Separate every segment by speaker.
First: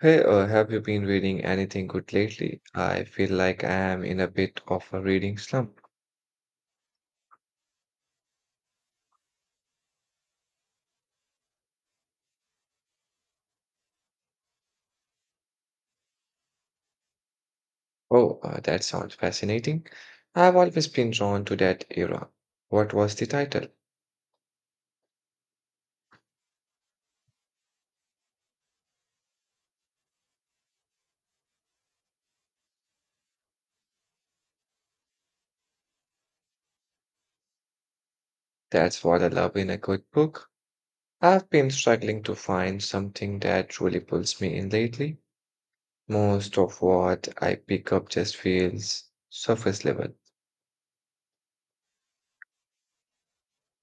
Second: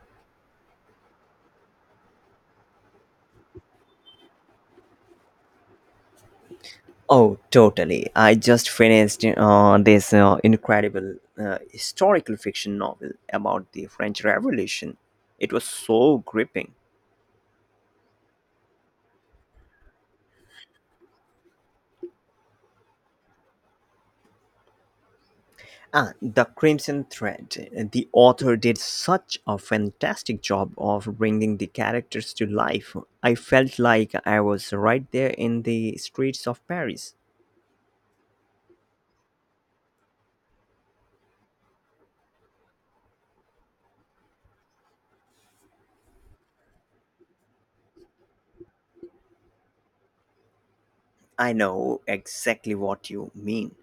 Speaker 1: Have you been reading anything good lately? I feel like I am in a bit of a reading slump.
Speaker 2: Oh, totally. I just finished this incredible historical fiction novel about the French Revolution. It was so gripping.
Speaker 1: Oh, that sounds fascinating. I've always been drawn to that era. What was the title?
Speaker 2: Ah, The Crimson Thread. The author did such a fantastic job of bringing the characters to life. I felt like I was right there in the streets of Paris.
Speaker 1: That's what I love in a good book. I've been struggling to find something that really pulls me in lately. Most of what I pick up just feels surface level.
Speaker 2: I know exactly what you mean.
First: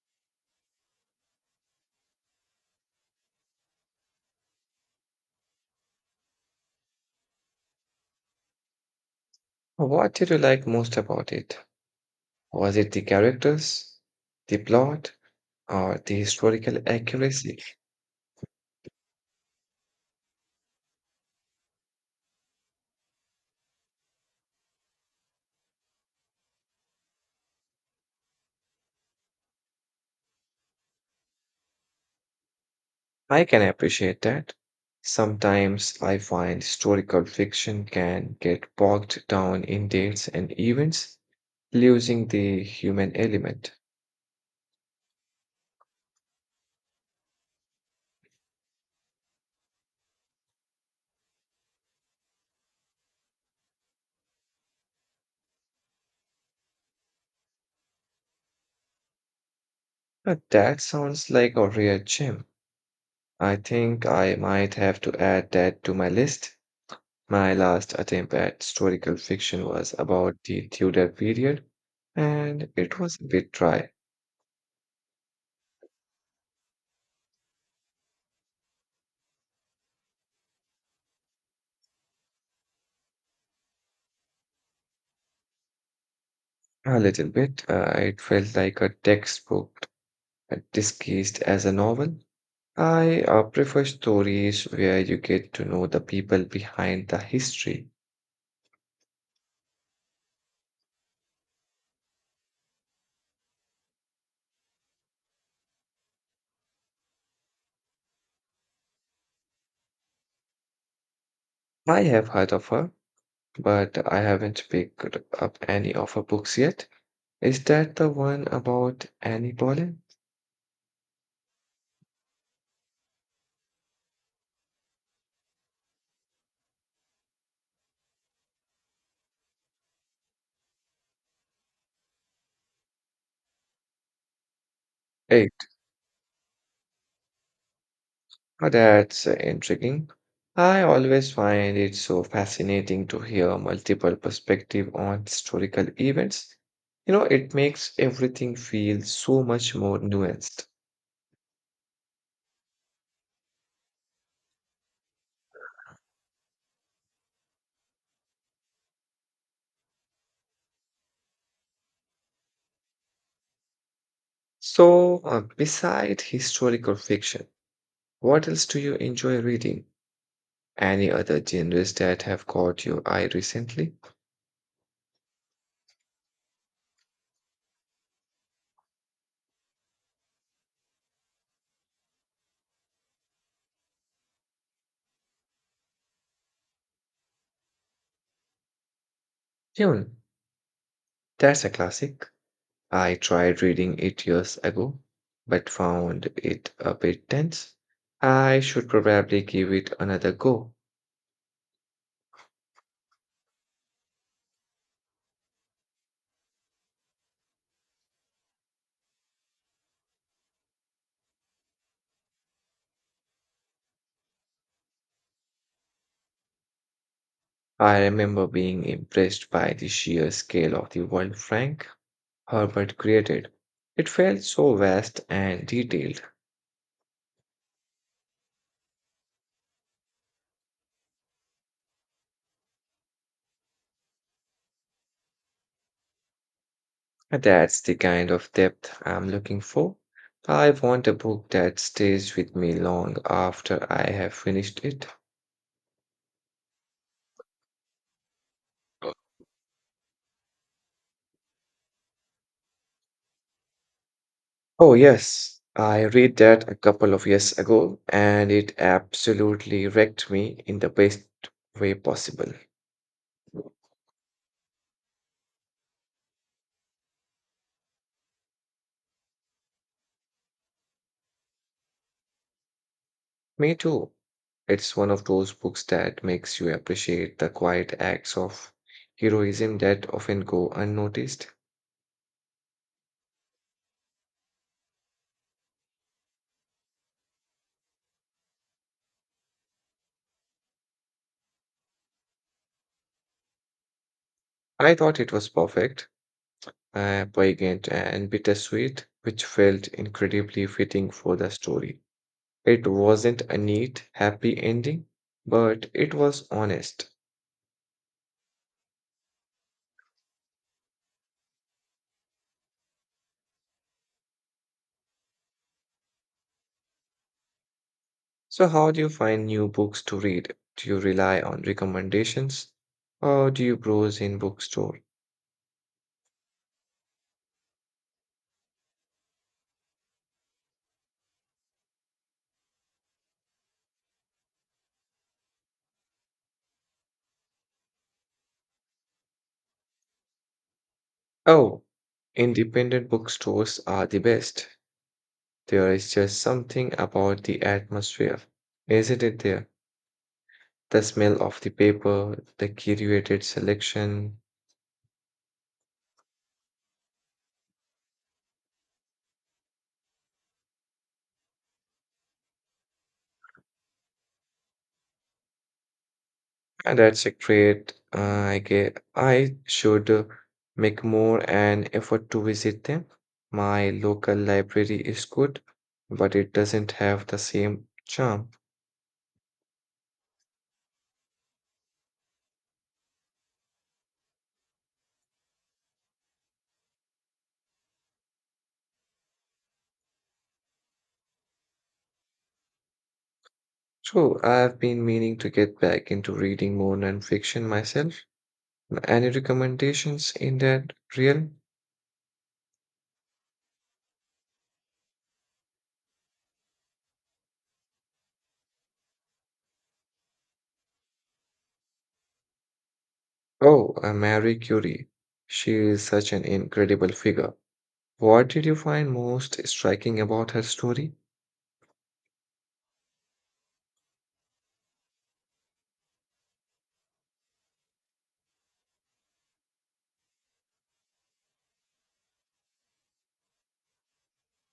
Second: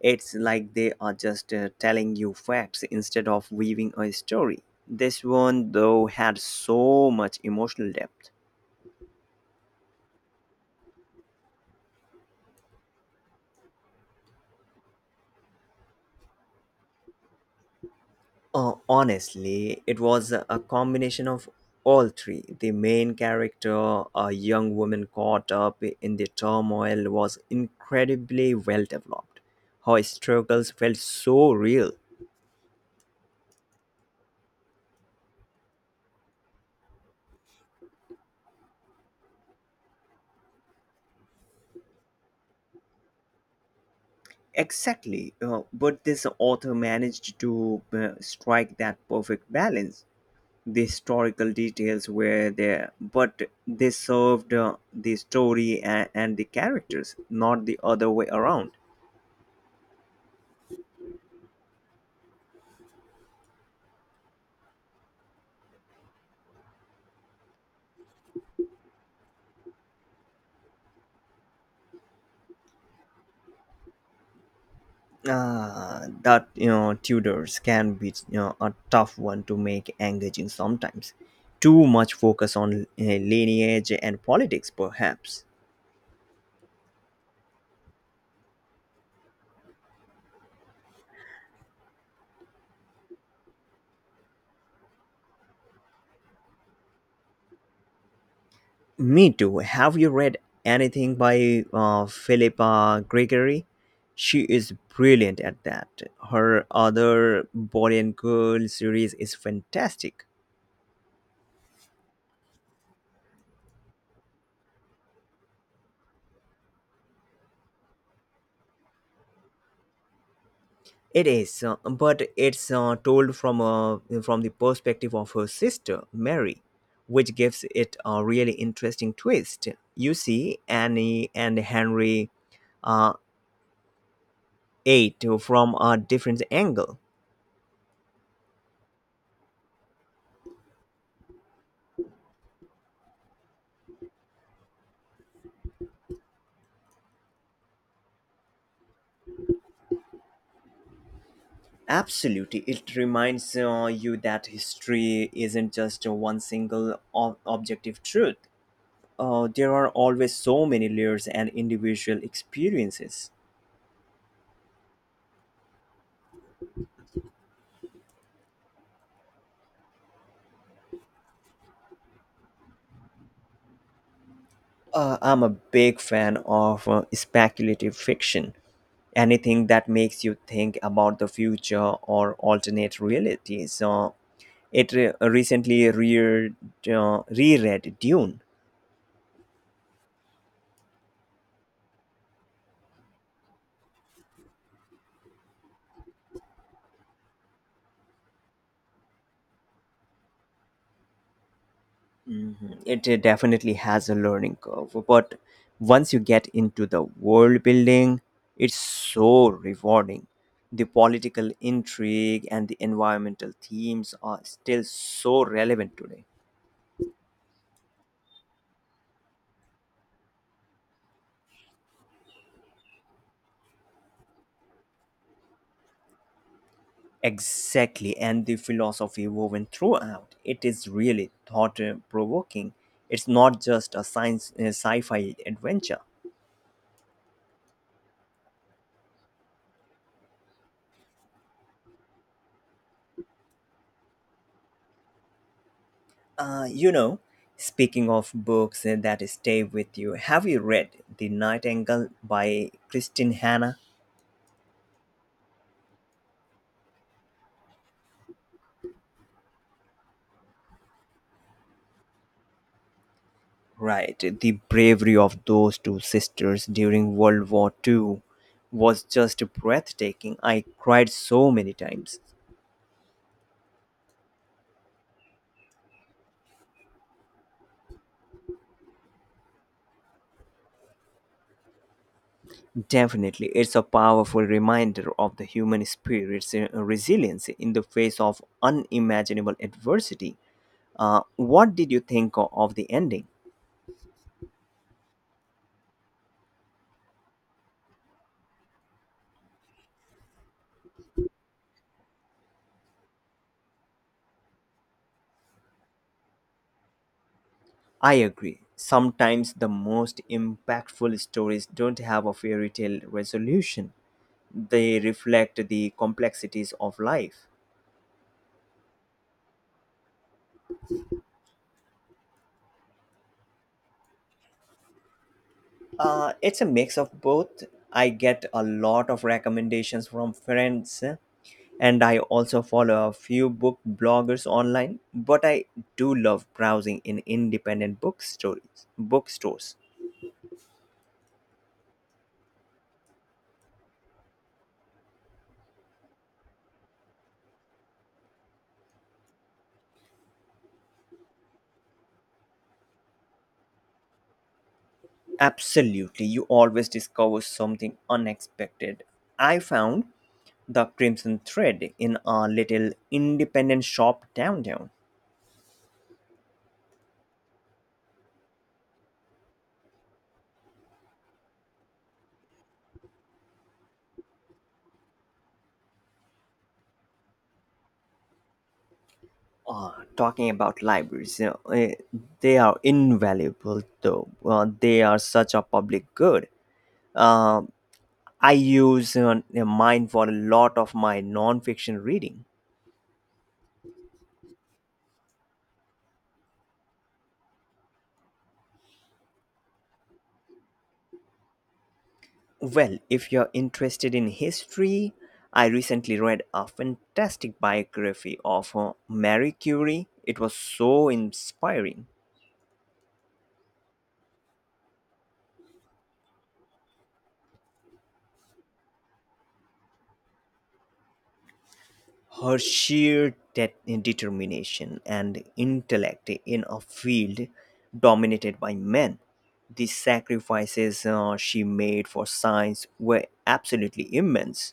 Speaker 2: It's like they are just telling you facts instead of weaving a story. This one, though, had so much emotional depth.
Speaker 1: What did you like most about it? Was it the characters, the plot, or the historical accuracy?
Speaker 2: Honestly, it was a combination of all three. The main character, a young woman caught up in the turmoil, was incredibly well developed. Her struggles felt so real.
Speaker 1: I can appreciate that. Sometimes I find historical fiction can get bogged down in dates and events, losing the human element.
Speaker 2: Exactly. But this author managed to strike that perfect balance. The historical details were there, but they served the story and the characters, not the other way around.
Speaker 1: But that sounds like a real gem. I think I might have to add that to my list. My last attempt at historical fiction was about the Tudor period, and it was a bit dry.
Speaker 2: Tudors can be a tough one to make engaging sometimes. Too much focus on lineage and politics, perhaps.
Speaker 1: A little bit. It felt like a textbook disguised as a novel. I prefer stories where you get to know the people behind the history.
Speaker 2: Me too. Have you read anything by Philippa Gregory? She is brilliant at that. Her other Boy and Girl series is fantastic.
Speaker 1: I have heard of her, but I haven't picked up any of her books yet. Is that the one about Annie Boleyn?
Speaker 2: It is, but it's told from the perspective of her sister Mary, which gives it a really interesting twist. You see Annie and Henry uh, eight
Speaker 1: Hey,
Speaker 2: from a different angle.
Speaker 1: oh, that's Intriguing. I always find it so fascinating to hear multiple perspective on historical events. You know, it makes everything feel so much more nuanced.
Speaker 2: Absolutely. It reminds you that history isn't just one single objective truth. There are always so many layers and individual experiences.
Speaker 1: Beside historical fiction, what else do you enjoy reading? Any other genres that have caught your eye recently?
Speaker 2: I'm a big fan of speculative fiction. Anything that makes you think about the future or alternate realities. It re- recently reared, Reread Dune.
Speaker 1: Dune. That's a classic. I tried reading it years ago, but found it a bit dense. I should probably give it another go.
Speaker 2: Mhm. It definitely has a learning curve, but once you get into the world building, it's so rewarding. The political intrigue and the environmental themes are still so relevant today.
Speaker 1: I remember being impressed by the sheer scale of the world Frank Herbert created. It felt so vast and detailed.
Speaker 2: Exactly, and the philosophy woven throughout it is really thought provoking. It's not just a science sci-fi adventure.
Speaker 1: That's the kind of depth I'm looking for. I want a book that stays with me long after I have finished it.
Speaker 2: Uh, you know, Speaking of books that stay with you, have you read The Nightingale by Christine Hanna?
Speaker 1: Oh, yes. I read that a couple of years ago and it absolutely wrecked me in the best way possible.
Speaker 2: Right, the bravery of those two sisters during World War Two was just breathtaking. I cried so many times.
Speaker 1: Me too. It's one of those books that makes you appreciate the quiet acts of heroism that often go unnoticed.
Speaker 2: Definitely, it's a powerful reminder of the human spirit's resilience in the face of unimaginable adversity. What did you think of the ending?
Speaker 1: I thought it was perfect. Poignant and bittersweet, which felt incredibly fitting for the story. It wasn't a neat, happy ending, but it was honest.
Speaker 2: I agree. Sometimes the most impactful stories don't have a fairy tale resolution. They reflect the complexities of life.
Speaker 1: So, how do you find new books to read? Do you rely on recommendations or do you browse in bookstore?
Speaker 2: It's a mix of both. I get a lot of recommendations from friends, and I also follow a few book bloggers online. But I do love browsing in independent bookstores.
Speaker 1: Oh, independent bookstores are the best. There is just something about the atmosphere, isn't it there? The smell of the paper, the curated selection.
Speaker 2: Absolutely, you always discover something unexpected. I found The Crimson Thread in a little independent shop downtown.
Speaker 1: And that's a great. I should make more an effort to visit them. My local library is good, but it doesn't have the same charm.
Speaker 2: Uh, Talking about libraries, they are invaluable though. They are such a public good. Um I use mine for a lot of my non-fiction reading.
Speaker 1: So I've been meaning to get back into reading more nonfiction myself. Any recommendations in that realm?
Speaker 2: Well, if you're interested in history, I recently read a fantastic biography of Marie Curie. It was so inspiring.
Speaker 1: Oh, Marie Curie. She is such an incredible figure. What did you find most striking about her story?
Speaker 2: Her sheer determination and intellect in a field dominated by men, the sacrifices she made for science were absolutely immense.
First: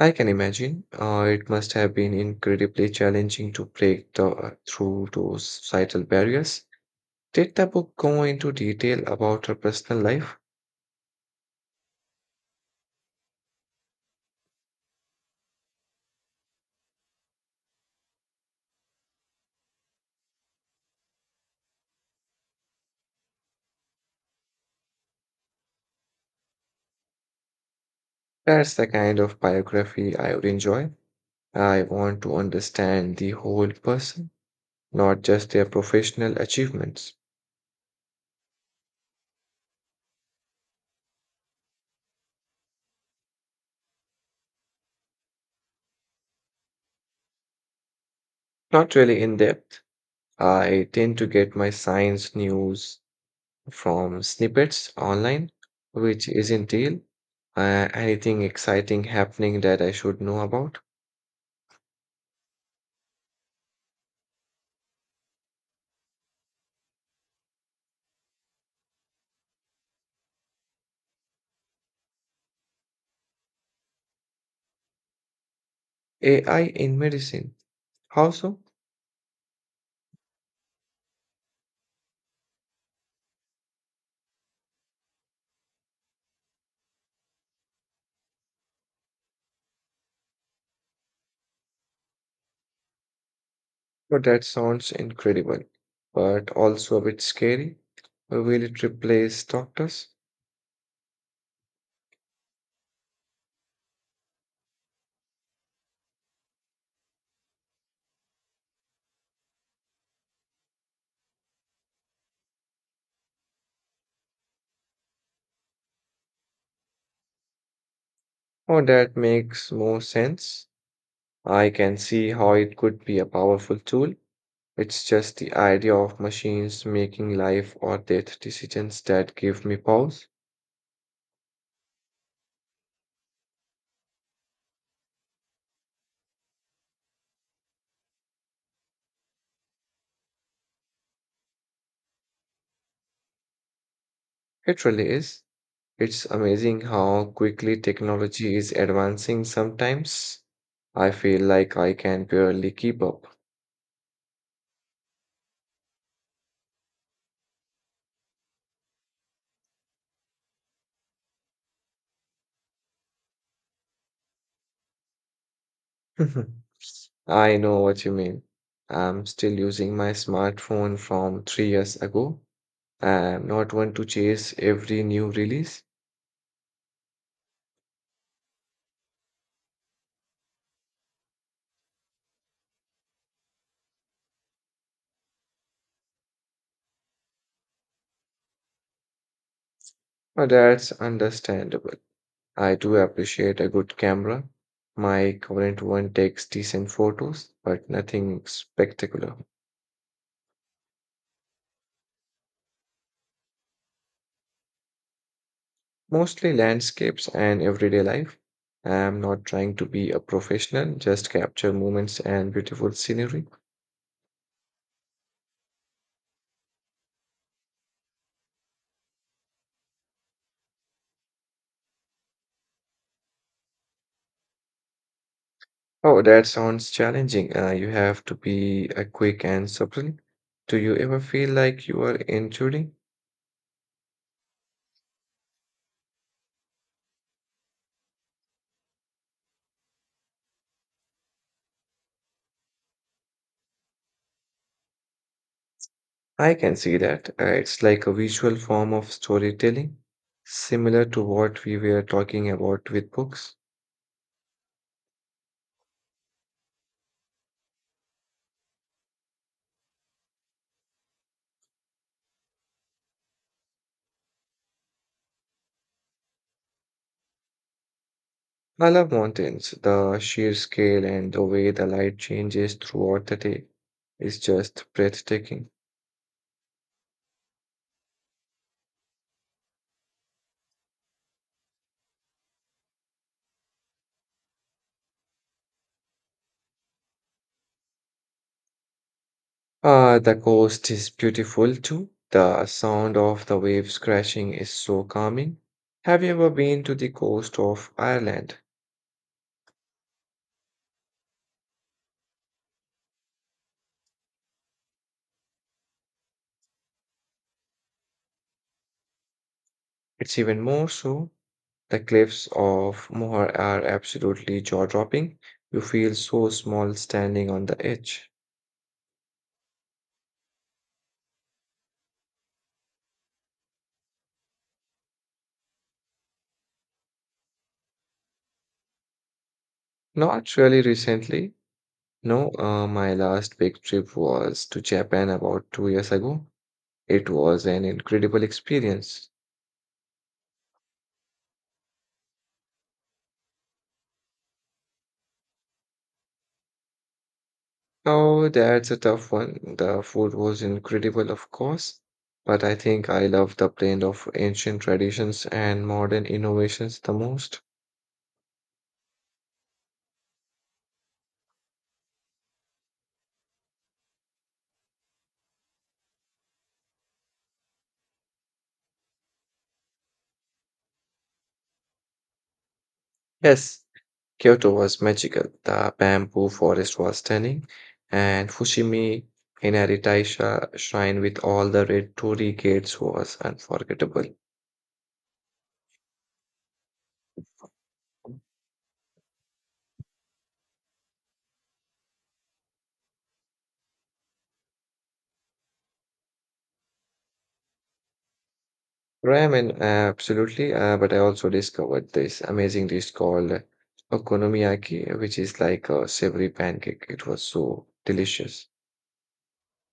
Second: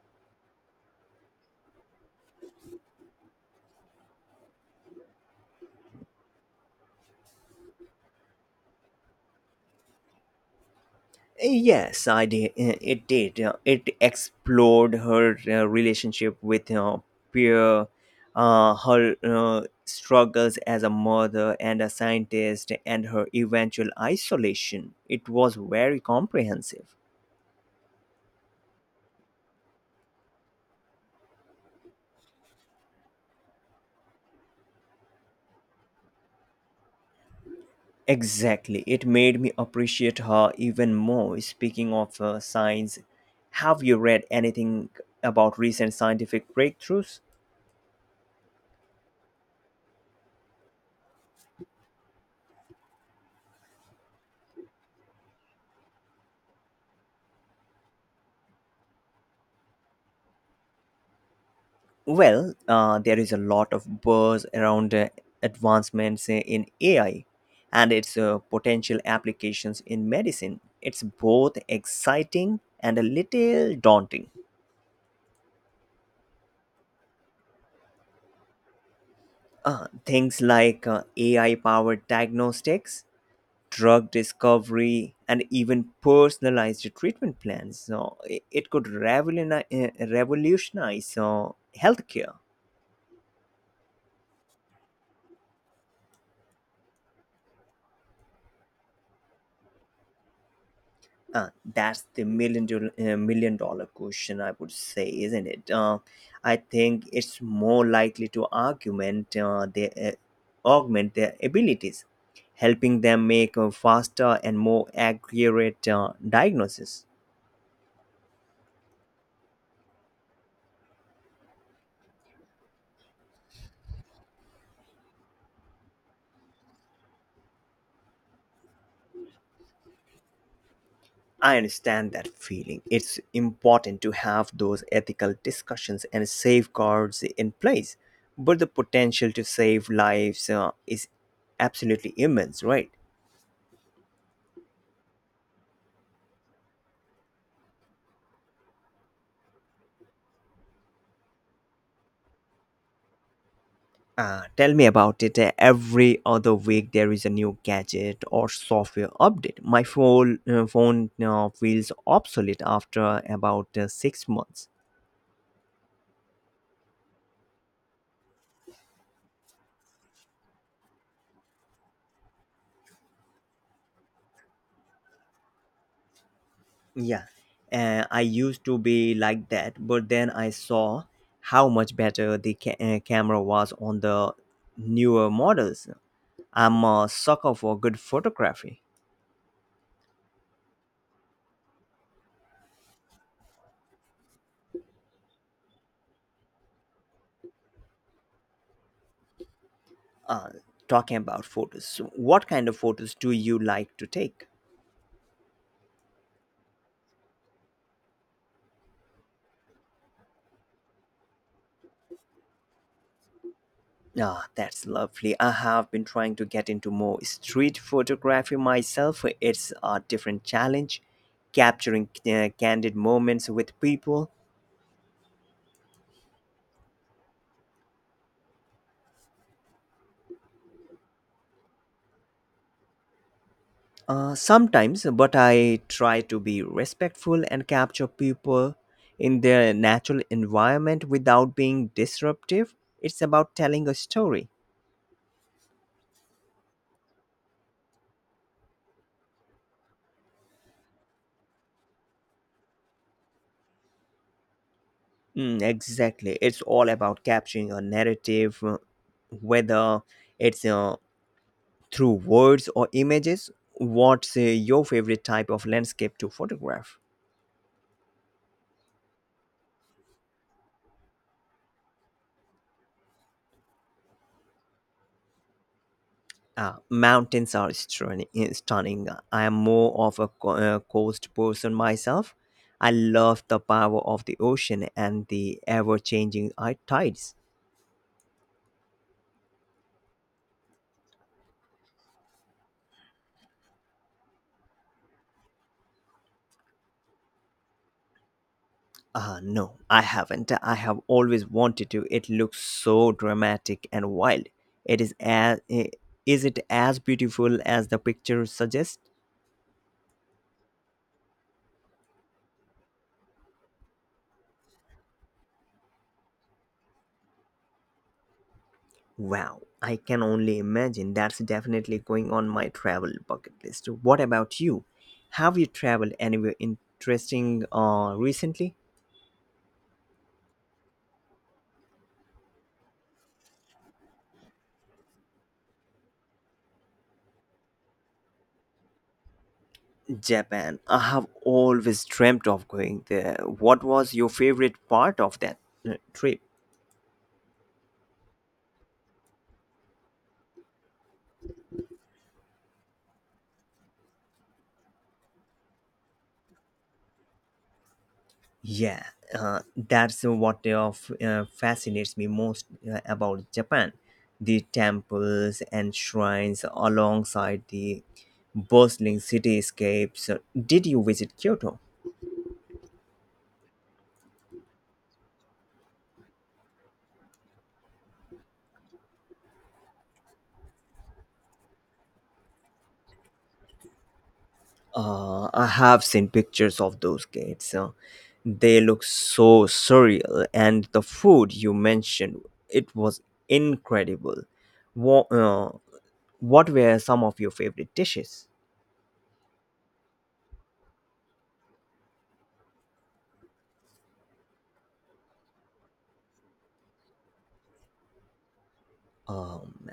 Speaker 1: I can imagine. It must have been incredibly challenging to break through those societal barriers. Did the book go into detail about her personal life?
Speaker 2: Yes, I did. It did. It explored her relationship with her peer, her struggles as a mother and a scientist, and her eventual isolation. It was very comprehensive.
Speaker 1: That's the kind of biography I would enjoy. I want to understand the whole person, not just their professional achievements.
Speaker 2: Exactly. It made me appreciate her even more. Speaking of science, have you read anything about recent scientific breakthroughs?
Speaker 1: Not really in depth. I tend to get my science news from snippets online, which isn't real. Anything exciting happening that I should know about?
Speaker 2: Well, there is a lot of buzz around advancements in AI and its potential applications in medicine. It's both exciting and a little daunting.
Speaker 1: AI in medicine. How so?
Speaker 2: Things like AI powered diagnostics, drug discovery, and even personalized treatment plans. So it could revolutionize healthcare.
Speaker 1: Well, that sounds incredible, but also a bit scary. Will it replace doctors?
Speaker 2: Uh, that's the million dollar question, I would say, isn't it? I think it's more likely to augment their abilities, helping them make a faster and more accurate diagnosis.
Speaker 1: Oh, that makes more sense. I can see how it could be a powerful tool. It's just the idea of machines making life or death decisions that give me pause.
Speaker 2: I understand that feeling. It's important to have those ethical discussions and safeguards in place. But the potential to save lives is absolutely immense, right?
Speaker 1: It really is. It's amazing how quickly technology is advancing sometimes. I feel like I can barely keep up.
Speaker 2: Tell me about it. Every other week, there is a new gadget or software update. My phone feels obsolete after about six months.
Speaker 1: I know what you mean. I'm still using my smartphone from 3 years ago. I'm not one to chase every new release,
Speaker 2: Yeah, I used to be like that, but then I saw how much better the camera was on the newer models. I'm a sucker for good photography.
Speaker 1: but that's understandable. I do appreciate a good camera. My current one takes decent photos, but nothing spectacular.
Speaker 2: Uh, Talking about photos, what kind of photos do you like to take?
Speaker 1: Mostly landscapes and everyday life. I'm not trying to be a professional, just capture moments and beautiful scenery.
Speaker 2: Ah, that's lovely. I have been trying to get into more street photography myself. It's a different challenge, capturing candid moments with people.
Speaker 1: Oh, that sounds challenging. You have to be quick and supple. Do you ever feel like you are intruding?
Speaker 2: Sometimes, but I try to be respectful and capture people in their natural environment without being disruptive. It's about telling a story.
Speaker 1: I can see that. It's like a visual form of storytelling, similar to what we were talking about with books.
Speaker 2: Mm, exactly. It's all about capturing a narrative, whether it's through words or images. What's your favorite type of landscape to photograph?
Speaker 1: I love mountains. The sheer scale and the way the light changes throughout the day is just breathtaking.
Speaker 2: Mountains are stunning. I am more of a coast person myself. I love the power of the ocean and the ever changing tides.
Speaker 1: Ah, the coast is beautiful too. The sound of the waves crashing is so calming. Have you ever been to the coast of Ireland?
Speaker 2: No, I haven't. I have always wanted to. It looks so dramatic and wild. It is as, is it as beautiful as the picture suggests?
Speaker 1: It's even more so. The cliffs of Moher are absolutely jaw-dropping. You feel so small standing on the edge.
Speaker 2: Wow, I can only imagine. That's definitely going on my travel bucket list. What about you? Have you traveled anywhere interesting recently?
Speaker 1: Not really recently. No, my last big trip was to Japan about 2 years ago. It was an incredible experience.
Speaker 2: Japan. I have always dreamt of going there. What was your favorite part of that trip?
Speaker 1: Oh, that's a tough one. The food was incredible, of course, but I think I love the blend of ancient traditions and modern innovations the most.
Speaker 2: Yeah, that's what fascinates me most about Japan. The temples and shrines alongside the bustling cityscapes. Did you visit Kyoto?
Speaker 1: Yes, Kyoto was magical. The bamboo forest was stunning, and Fushimi Inari Taisha shrine with all the red torii gates was unforgettable.
Speaker 2: I have seen pictures of those gates. They look so surreal, and the food you mentioned, it was incredible. What, uh, what were some of your favorite dishes?
Speaker 1: Ramen, absolutely. But I also discovered this amazing dish called okonomiyaki, which is like a savory pancake. It was so delicious.
Speaker 2: Um,